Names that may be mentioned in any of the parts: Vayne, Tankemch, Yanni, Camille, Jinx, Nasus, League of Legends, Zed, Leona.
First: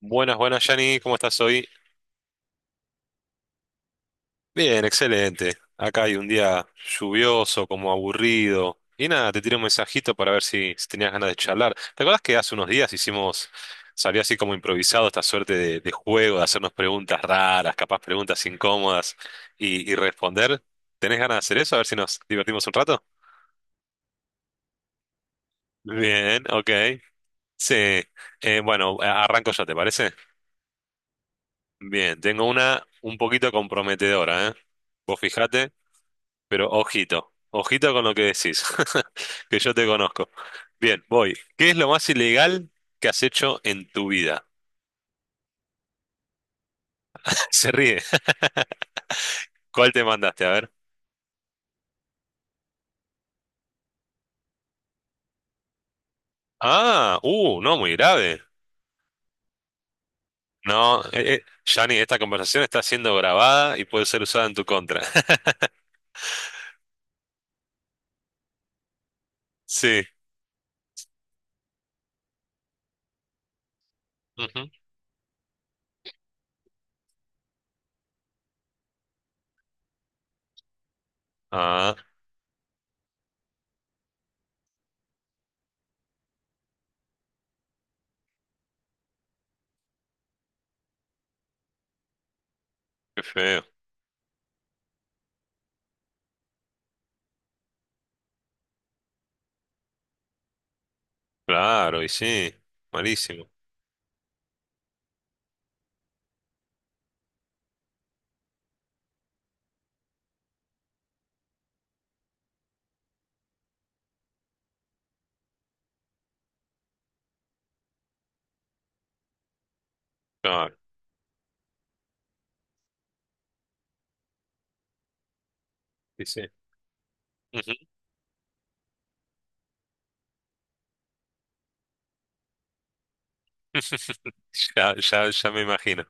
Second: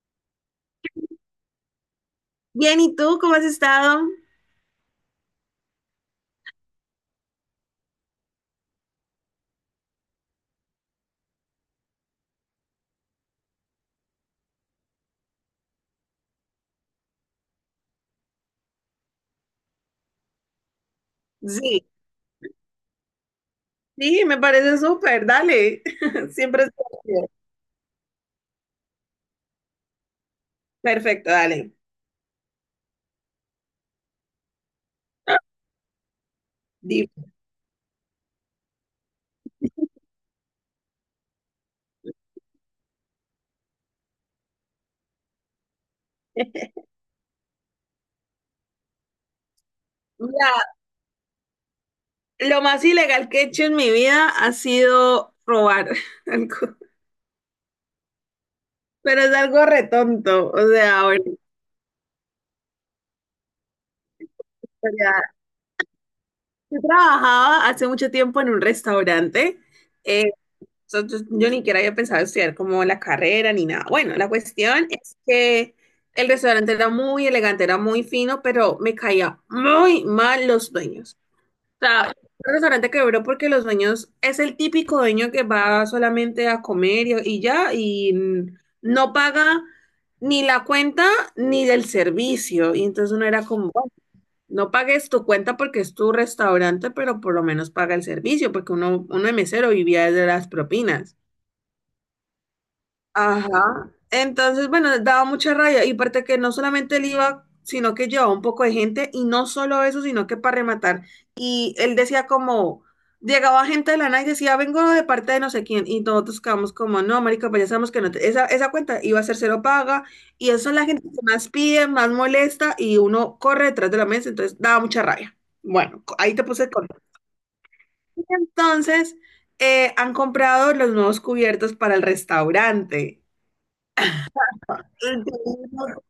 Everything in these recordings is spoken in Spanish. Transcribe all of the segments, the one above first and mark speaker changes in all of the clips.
Speaker 1: Buenas, buenas, Yanni, ¿cómo estás hoy?
Speaker 2: Bien, ¿y tú cómo has estado?
Speaker 1: Bien, excelente. Acá hay un día lluvioso, como aburrido. Y nada, te tiré un mensajito para ver si tenías ganas de charlar. ¿Te acuerdas que hace unos días hicimos, salió así como improvisado esta suerte de juego, de hacernos preguntas raras, capaz preguntas incómodas y responder? ¿Tenés ganas de hacer eso? A ver
Speaker 2: Sí,
Speaker 1: si nos divertimos un rato.
Speaker 2: sí, me parece súper, dale.
Speaker 1: Bien,
Speaker 2: Siempre
Speaker 1: ok.
Speaker 2: es divertido.
Speaker 1: Sí. Bueno, arranco ya, ¿te parece?
Speaker 2: Perfecto, dale.
Speaker 1: Bien, tengo una un poquito comprometedora, ¿eh? Vos fijate. Pero
Speaker 2: Di-
Speaker 1: ojito, ojito con lo que decís, que yo te conozco. Bien, voy. ¿Qué es lo más ilegal que has hecho en tu vida? Se ríe. ¿Cuál te mandaste? A
Speaker 2: Mira,
Speaker 1: ver.
Speaker 2: lo más ilegal que he hecho en mi vida ha sido robar algo,
Speaker 1: Ah, no, muy grave.
Speaker 2: pero es algo retonto. O
Speaker 1: No,
Speaker 2: sea, bueno,
Speaker 1: Gianni, esta conversación está siendo grabada y puede ser usada en tu
Speaker 2: o
Speaker 1: contra.
Speaker 2: sea, yo trabajaba hace mucho tiempo en un restaurante.
Speaker 1: Sí.
Speaker 2: eh, yo ni siquiera había pensado estudiar como la carrera ni nada. Bueno, la
Speaker 1: Ujú.
Speaker 2: cuestión es que el restaurante era muy elegante, era muy fino, pero me caía muy mal los dueños. O
Speaker 1: Ah,
Speaker 2: sea, un restaurante quebró porque los dueños es el típico dueño que va solamente a comer y ya, y no paga ni la cuenta ni del servicio. Y entonces
Speaker 1: qué
Speaker 2: uno era
Speaker 1: feo.
Speaker 2: como, "Bueno, no pagues tu cuenta porque es tu restaurante, pero por lo menos paga el servicio, porque uno de mesero vivía de las propinas.
Speaker 1: Claro, y sí. Malísimo.
Speaker 2: Ajá. Entonces, bueno, daba mucha rabia. Y aparte que no solamente él iba, sino que llevaba un poco de gente. Y no solo eso, sino que para rematar. Y él decía como, llegaba gente de la nada y decía, vengo de parte de no sé quién. Y nosotros quedamos como, no, marica, pues ya sabemos que no te- esa cuenta iba a ser cero paga. Y eso es
Speaker 1: Claro,
Speaker 2: la gente que más pide, más molesta. Y uno corre detrás de la mesa. Entonces, daba mucha rabia. Bueno, co-
Speaker 1: y
Speaker 2: ahí
Speaker 1: sí.
Speaker 2: te puse el contexto.
Speaker 1: Ujú.
Speaker 2: Entonces, han comprado los nuevos cubiertos para el restaurante.
Speaker 1: Ya, ya, ya me imagino.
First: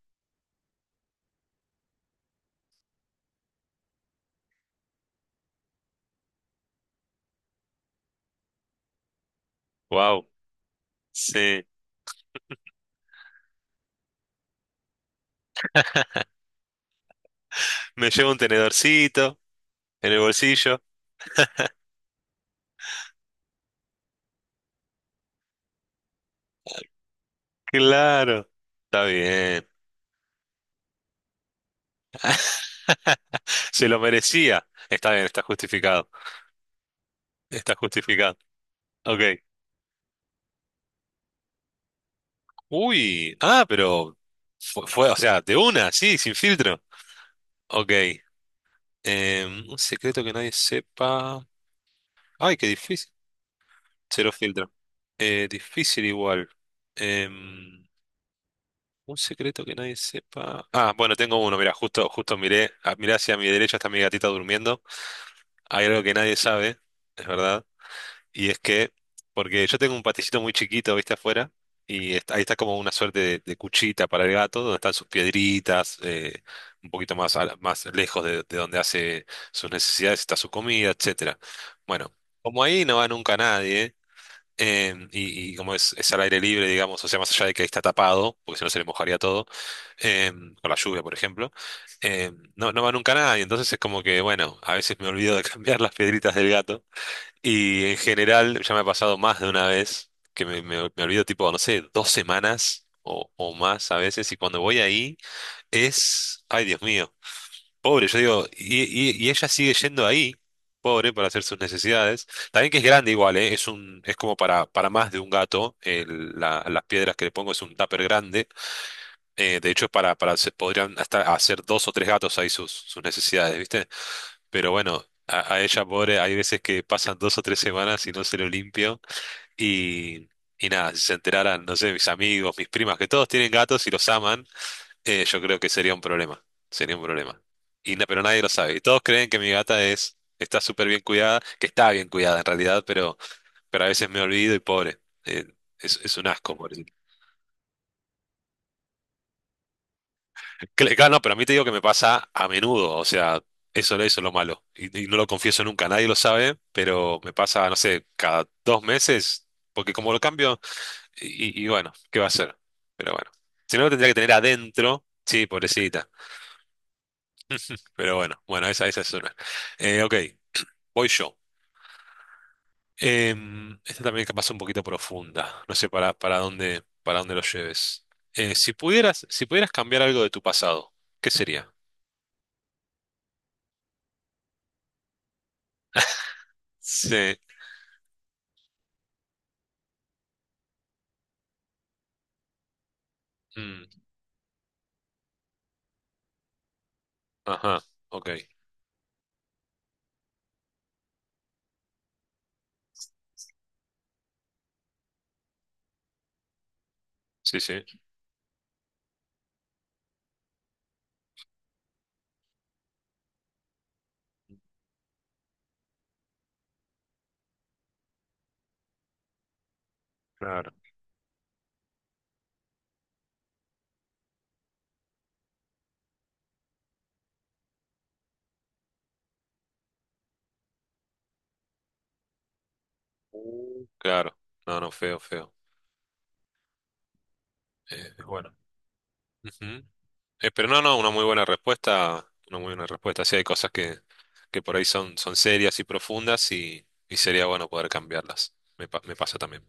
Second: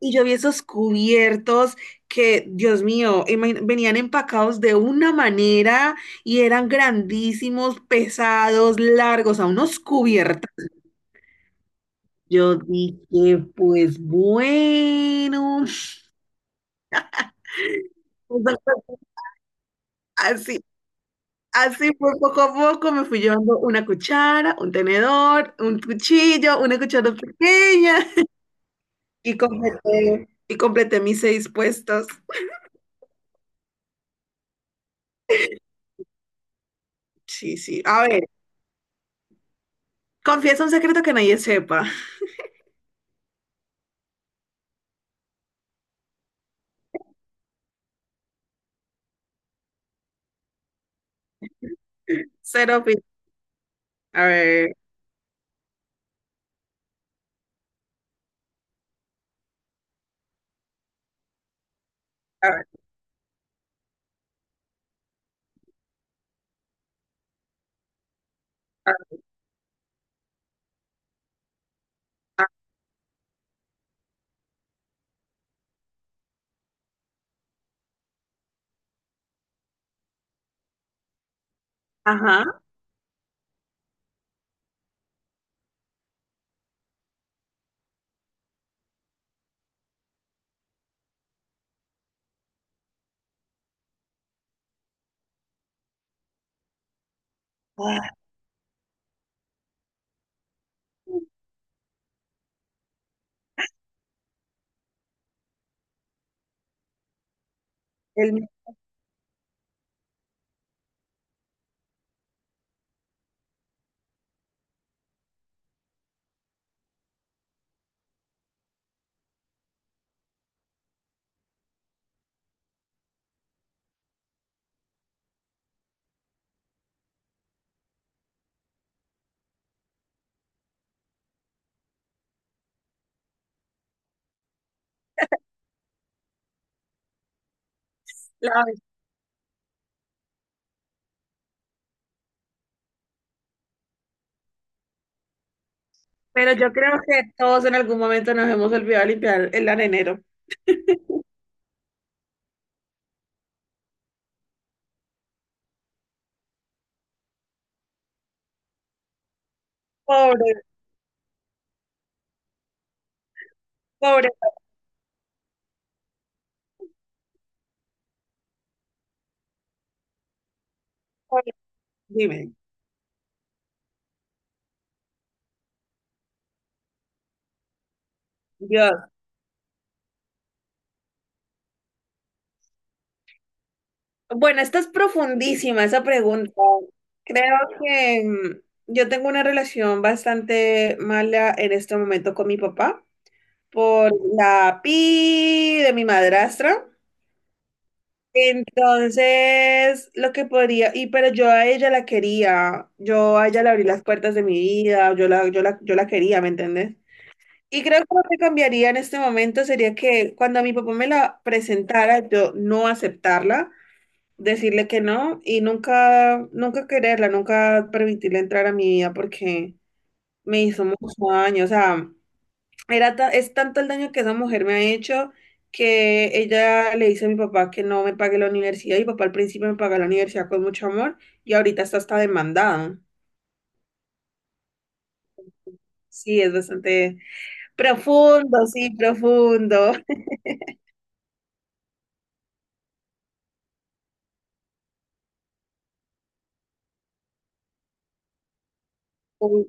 Speaker 2: Y yo vi esos cubiertos que, Dios mío, imagi- venían empacados de una manera y eran grandísimos, pesados, largos, a unos
Speaker 1: Wow.
Speaker 2: cubiertos.
Speaker 1: Sí.
Speaker 2: Yo dije, pues bueno,
Speaker 1: Me llevo un tenedorcito. En el
Speaker 2: así,
Speaker 1: bolsillo.
Speaker 2: así fue poco a poco, me fui llevando una cuchara, un tenedor, un cuchillo, una cuchara pequeña
Speaker 1: Claro. Está
Speaker 2: y
Speaker 1: bien.
Speaker 2: completé, y completé mis seis puestos.
Speaker 1: Se lo merecía. Está bien, está justificado.
Speaker 2: Sí,
Speaker 1: Está
Speaker 2: sí, a ver.
Speaker 1: justificado. Ok.
Speaker 2: Confiesa un secreto que nadie sepa.
Speaker 1: Uy. Ah, pero fue, o sea, de una, sí, sin filtro. Ok. Un secreto que nadie sepa. Ay, qué
Speaker 2: Cero pi-
Speaker 1: difícil.
Speaker 2: A
Speaker 1: Cero
Speaker 2: ver,
Speaker 1: filtro. Difícil igual. Em, un secreto que nadie sepa. Ah, bueno, tengo uno. Mira, justo, justo
Speaker 2: a ver,
Speaker 1: miré hacia mi derecha está mi gatita durmiendo. Hay algo que nadie sabe, es verdad. Y es
Speaker 2: a
Speaker 1: que,
Speaker 2: ver,
Speaker 1: porque yo tengo un paticito muy chiquito, viste, afuera, y ahí
Speaker 2: a-
Speaker 1: está como una suerte de cuchita para el gato, donde están sus piedritas, un poquito más, más lejos de donde hace sus necesidades, está su comida, etcétera. Bueno,
Speaker 2: ajá.
Speaker 1: como ahí no va nunca nadie, y como es al aire libre, digamos, o sea, más allá de que ahí está tapado, porque si no se le mojaría todo, con la lluvia, por ejemplo, no va nunca nadie, entonces es como que, bueno, a veces me olvido de cambiar las piedritas del gato. Y en
Speaker 2: Ah,
Speaker 1: general, ya me ha pasado más de una vez que me olvido tipo, no sé, 2 semanas o más a veces. Y cuando voy ahí es, ay Dios mío, pobre, yo digo,
Speaker 2: el-
Speaker 1: y ella sigue yendo ahí, pobre, para hacer sus necesidades. También que es grande igual, ¿eh? Es como para más de un gato. Las piedras que le pongo es un tupper grande. De hecho, podrían hasta hacer dos o tres gatos ahí sus necesidades, ¿viste? Pero bueno, a ella pobre, hay veces que pasan 2 o 3 semanas y no se lo limpio. Y, y nada, si se enteraran, no sé, mis amigos, mis primas, que todos tienen gatos y los aman, yo creo que sería un problema. Sería un problema. Pero nadie lo
Speaker 2: la-
Speaker 1: sabe. Y todos creen que mi gata está súper bien cuidada, que está bien cuidada en realidad, pero a veces me olvido y pobre. eh, es un
Speaker 2: pero
Speaker 1: asco,
Speaker 2: yo
Speaker 1: pobre.
Speaker 2: creo que todos en algún momento nos hemos olvidado limpiar el arenero.
Speaker 1: Claro, no, pero a mí te digo que me pasa a menudo, o sea, eso es lo malo. Y no lo confieso nunca, nadie lo sabe, pero me pasa, no sé, cada 2 meses, porque como lo cambio,
Speaker 2: Pobre,
Speaker 1: bueno, ¿qué va a hacer? Pero bueno, si no lo tendría que
Speaker 2: pobre,
Speaker 1: tener adentro, sí, pobrecita, pero bueno, bueno, esa es una. Ok, voy yo.
Speaker 2: pobre. Dime,
Speaker 1: Esta también capaz un poquito profunda, no sé para dónde lo lleves. Eh, si
Speaker 2: Dios.
Speaker 1: pudieras, si pudieras cambiar algo de tu pasado, ¿qué sería?
Speaker 2: Bueno, esta es profundísima, esa pregunta.
Speaker 1: Sí.
Speaker 2: Creo que yo tengo una relación bastante mala en este momento con mi papá
Speaker 1: Mm.
Speaker 2: por la pi de mi madrastra.
Speaker 1: Ajá, ok.
Speaker 2: Entonces, lo que podría, y pero yo a ella la quería, yo a ella le abrí las puertas de mi vida, yo la quería, ¿me entiendes?
Speaker 1: Sí,
Speaker 2: Y
Speaker 1: sí,
Speaker 2: creo que lo que cambiaría en este momento sería que cuando mi papá me la presentara, yo no aceptarla, decirle que no y nunca quererla, nunca permitirle entrar a mi vida porque me
Speaker 1: claro.
Speaker 2: hizo mucho daño, o sea, era ta- es tanto el daño que esa mujer me ha hecho que ella le dice a mi papá que no me pague la universidad. Y mi papá al principio me pagó la universidad con mucho amor y ahorita está hasta demandado.
Speaker 1: Claro. No, no, feo, feo.
Speaker 2: Sí, es bastante
Speaker 1: Bueno.
Speaker 2: profundo, sí,
Speaker 1: Ujú.
Speaker 2: profundo.
Speaker 1: Pero no, no, una muy buena respuesta. Una muy buena respuesta. Sí, hay cosas que por ahí son serias y profundas y sería bueno poder cambiarlas. Me pasa también.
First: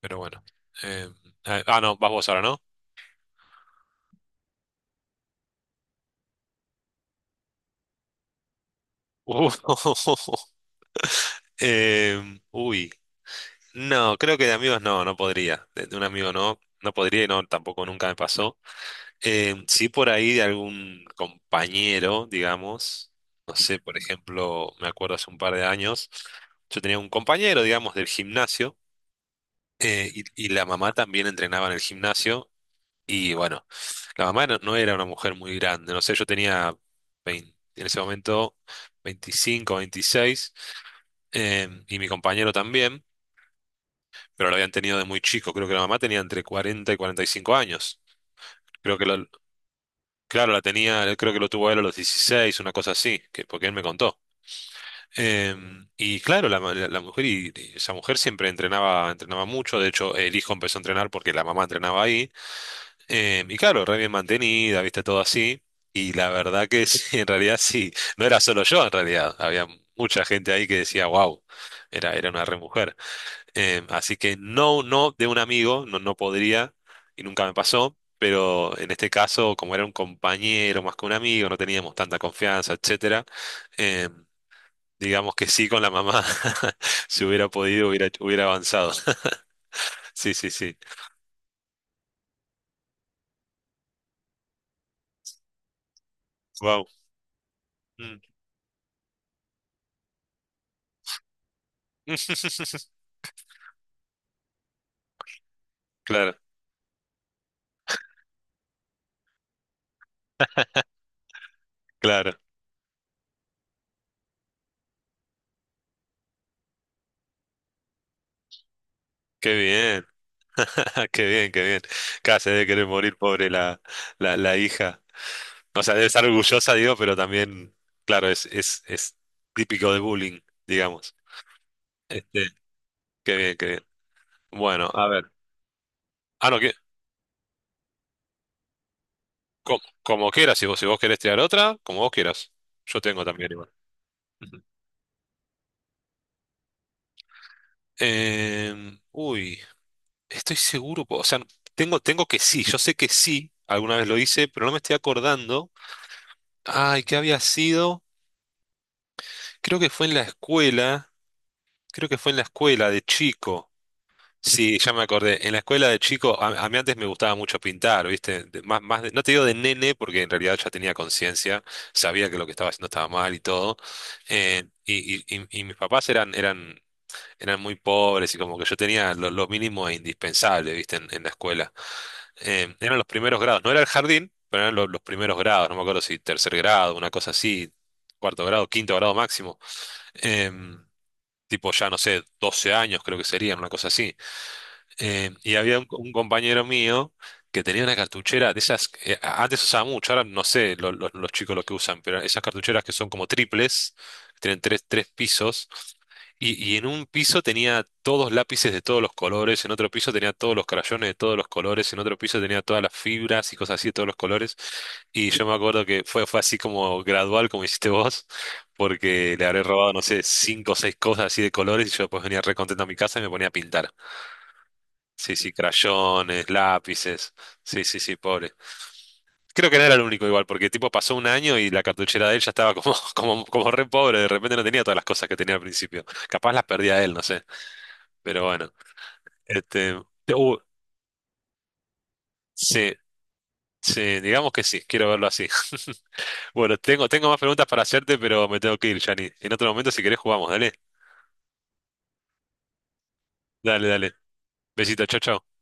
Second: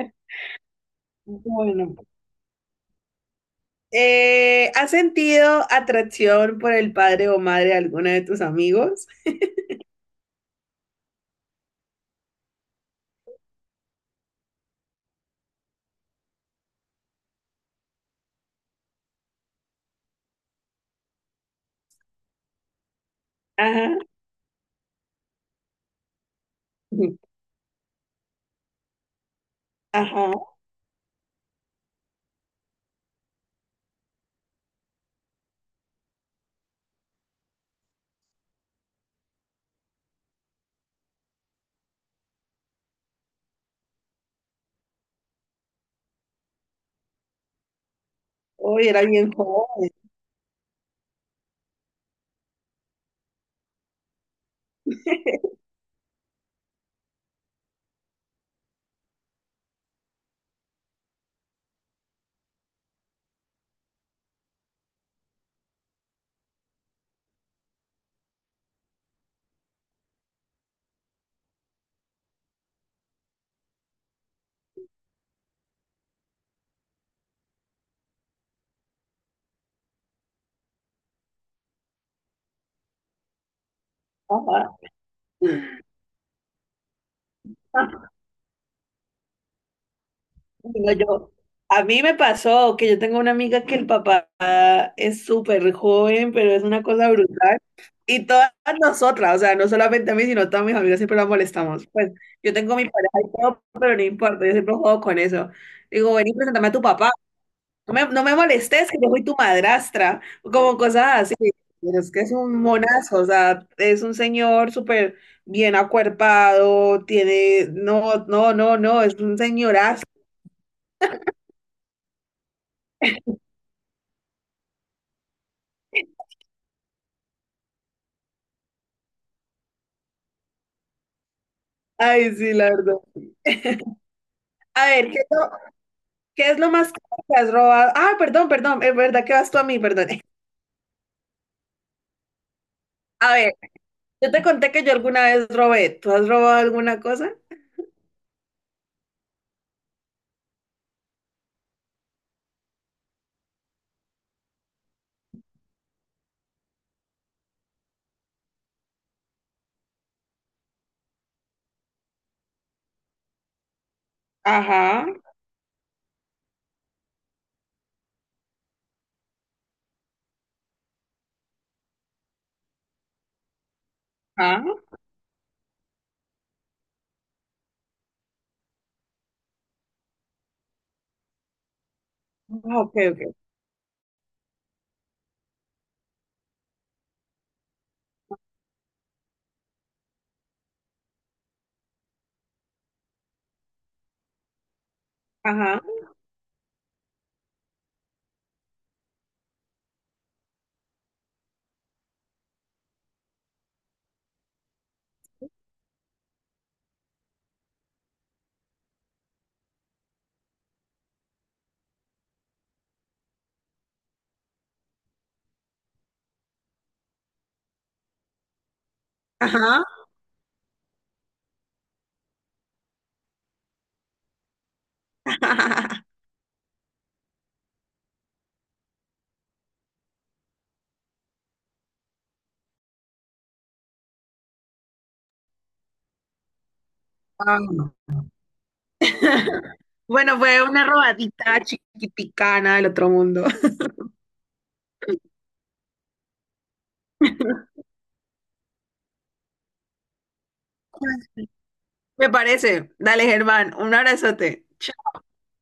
Speaker 1: Pero bueno. Eh,
Speaker 2: Bueno,
Speaker 1: no, vas vos ahora, ¿no?
Speaker 2: ¿has sentido atracción por el padre o madre de alguno de tus amigos?
Speaker 1: Uh, uy. No, creo que de amigos no podría. De un amigo no podría y no, tampoco nunca me pasó. Sí, por ahí de algún compañero, digamos, no sé,
Speaker 2: Ajá,
Speaker 1: por ejemplo, me acuerdo hace un par de años, yo tenía un compañero, digamos, del gimnasio, y,
Speaker 2: ajá.
Speaker 1: y la mamá también entrenaba en el gimnasio, y bueno, la mamá no era una mujer muy grande, no sé, yo tenía 20 en ese momento 25, 26, y mi compañero también, pero lo habían tenido de muy chico, creo que la mamá tenía entre 40 y 45 años.
Speaker 2: Hoy
Speaker 1: Creo
Speaker 2: era
Speaker 1: que lo-
Speaker 2: bien joven.
Speaker 1: Claro, la tenía, él creo que lo tuvo él a los 16, una cosa así, que porque él me contó. Y claro, la mujer y esa mujer siempre entrenaba, entrenaba mucho. De hecho, el hijo empezó a entrenar porque la mamá entrenaba ahí. Y claro, re bien mantenida, viste, todo así. Y la verdad que sí, en realidad sí. No era solo yo, en realidad. Había mucha gente ahí que decía, wow, era una re mujer. Así que no, no de un amigo, no podría y nunca me pasó, pero en este caso, como era un compañero más que un amigo, no teníamos tanta confianza, etcétera, em, digamos que sí con la mamá, si hubiera podido, hubiera,
Speaker 2: Ajá.
Speaker 1: hubiera avanzado. Sí, sí, sí.
Speaker 2: Bueno, yo, a mí me pasó que yo tengo una amiga que el papá es súper joven, pero es una
Speaker 1: Wow.
Speaker 2: cosa brutal. Y todas nosotras, o sea, no solamente a mí, sino a todas mis amigas siempre la molestamos. Pues yo tengo mi pareja y todo, pero no importa, yo siempre juego con eso. Digo, ven y
Speaker 1: Claro,
Speaker 2: preséntame a tu papá. No me molestes, que yo soy tu madrastra, o como cosas así. Pero es que es
Speaker 1: claro.
Speaker 2: un monazo, o sea, es un señor súper bien acuerpado, tiene, no, es un
Speaker 1: Qué
Speaker 2: señorazo.
Speaker 1: bien, qué bien, qué bien. Casi debe querer morir, pobre la hija. O sea, debe estar orgullosa, digo, pero también, claro, es típico de bullying, digamos.
Speaker 2: Ay,
Speaker 1: Este,
Speaker 2: sí, la verdad.
Speaker 1: qué bien, qué bien.
Speaker 2: A
Speaker 1: Bueno,
Speaker 2: ver,
Speaker 1: a ver. Ah,
Speaker 2: qué es
Speaker 1: no,
Speaker 2: lo
Speaker 1: que,
Speaker 2: más caro que has robado? Ah, perdón, es verdad que vas tú a mí,
Speaker 1: co-
Speaker 2: perdón.
Speaker 1: como, quieras, si vos querés tirar otra, como vos quieras. Yo tengo
Speaker 2: A
Speaker 1: también
Speaker 2: ver,
Speaker 1: igual.
Speaker 2: yo te
Speaker 1: Ujú.
Speaker 2: conté que yo alguna vez robé. ¿Tú has robado alguna cosa?
Speaker 1: Uy, estoy seguro, o sea, tengo que sí, yo sé que sí, alguna vez lo hice, pero no me estoy acordando. Ay, ¿qué había sido? Creo que fue en la escuela, creo que fue en la escuela de chico. Sí, ya me
Speaker 2: Ajá,
Speaker 1: acordé. En la escuela de chico, a mí antes me gustaba mucho pintar, ¿viste? Más, más no te digo de nene, porque en realidad ya tenía conciencia, sabía que lo que estaba haciendo estaba mal y todo.
Speaker 2: ajá.
Speaker 1: Y mis papás eran muy pobres y como que yo tenía lo mínimo e indispensable, ¿viste? En la escuela. Eh,
Speaker 2: Ah, ok,
Speaker 1: eran los
Speaker 2: ok.
Speaker 1: primeros grados, no era el jardín, pero eran los primeros grados, no me acuerdo si tercer grado, una cosa así, cuarto grado, quinto grado máximo. Em, tipo ya, no sé, 12 años creo que serían, una cosa así. Y había
Speaker 2: Ajá,
Speaker 1: un compañero mío que tenía una cartuchera de esas, que antes usaba mucho, ahora no sé los chicos lo que usan, pero esas cartucheras que son como triples, que tienen tres pisos, y en un piso tenía todos lápices de todos los colores, en otro piso tenía todos los crayones de todos los colores, en otro piso tenía todas las fibras y cosas así de todos los colores, y yo me acuerdo que fue así como gradual, como hiciste vos, porque le habré
Speaker 2: ajá.
Speaker 1: robado, no sé, cinco o seis cosas así de colores, y yo después venía re contento a mi casa y me ponía a pintar. Sí, sí, crayones, lápices. Sí, sí, sí, pobre. Creo que no era el único igual, porque tipo pasó un año y la cartuchera de él ya estaba como, como re pobre, de repente no tenía todas las cosas que tenía al principio. Capaz las perdía él, no sé.
Speaker 2: Ah, no.
Speaker 1: Pero bueno. Este,
Speaker 2: Bueno, fue una robadita chiquiticana del
Speaker 1: sí,
Speaker 2: otro mundo.
Speaker 1: sí, digamos que sí, quiero verlo así. Bueno, tengo más preguntas para hacerte, pero me tengo que ir, Jani. En otro momento, si querés, jugamos, dale.
Speaker 2: Me parece. Dale, Germán,
Speaker 1: Dale,
Speaker 2: un
Speaker 1: dale.
Speaker 2: abrazote.
Speaker 1: Besito, chau, chau.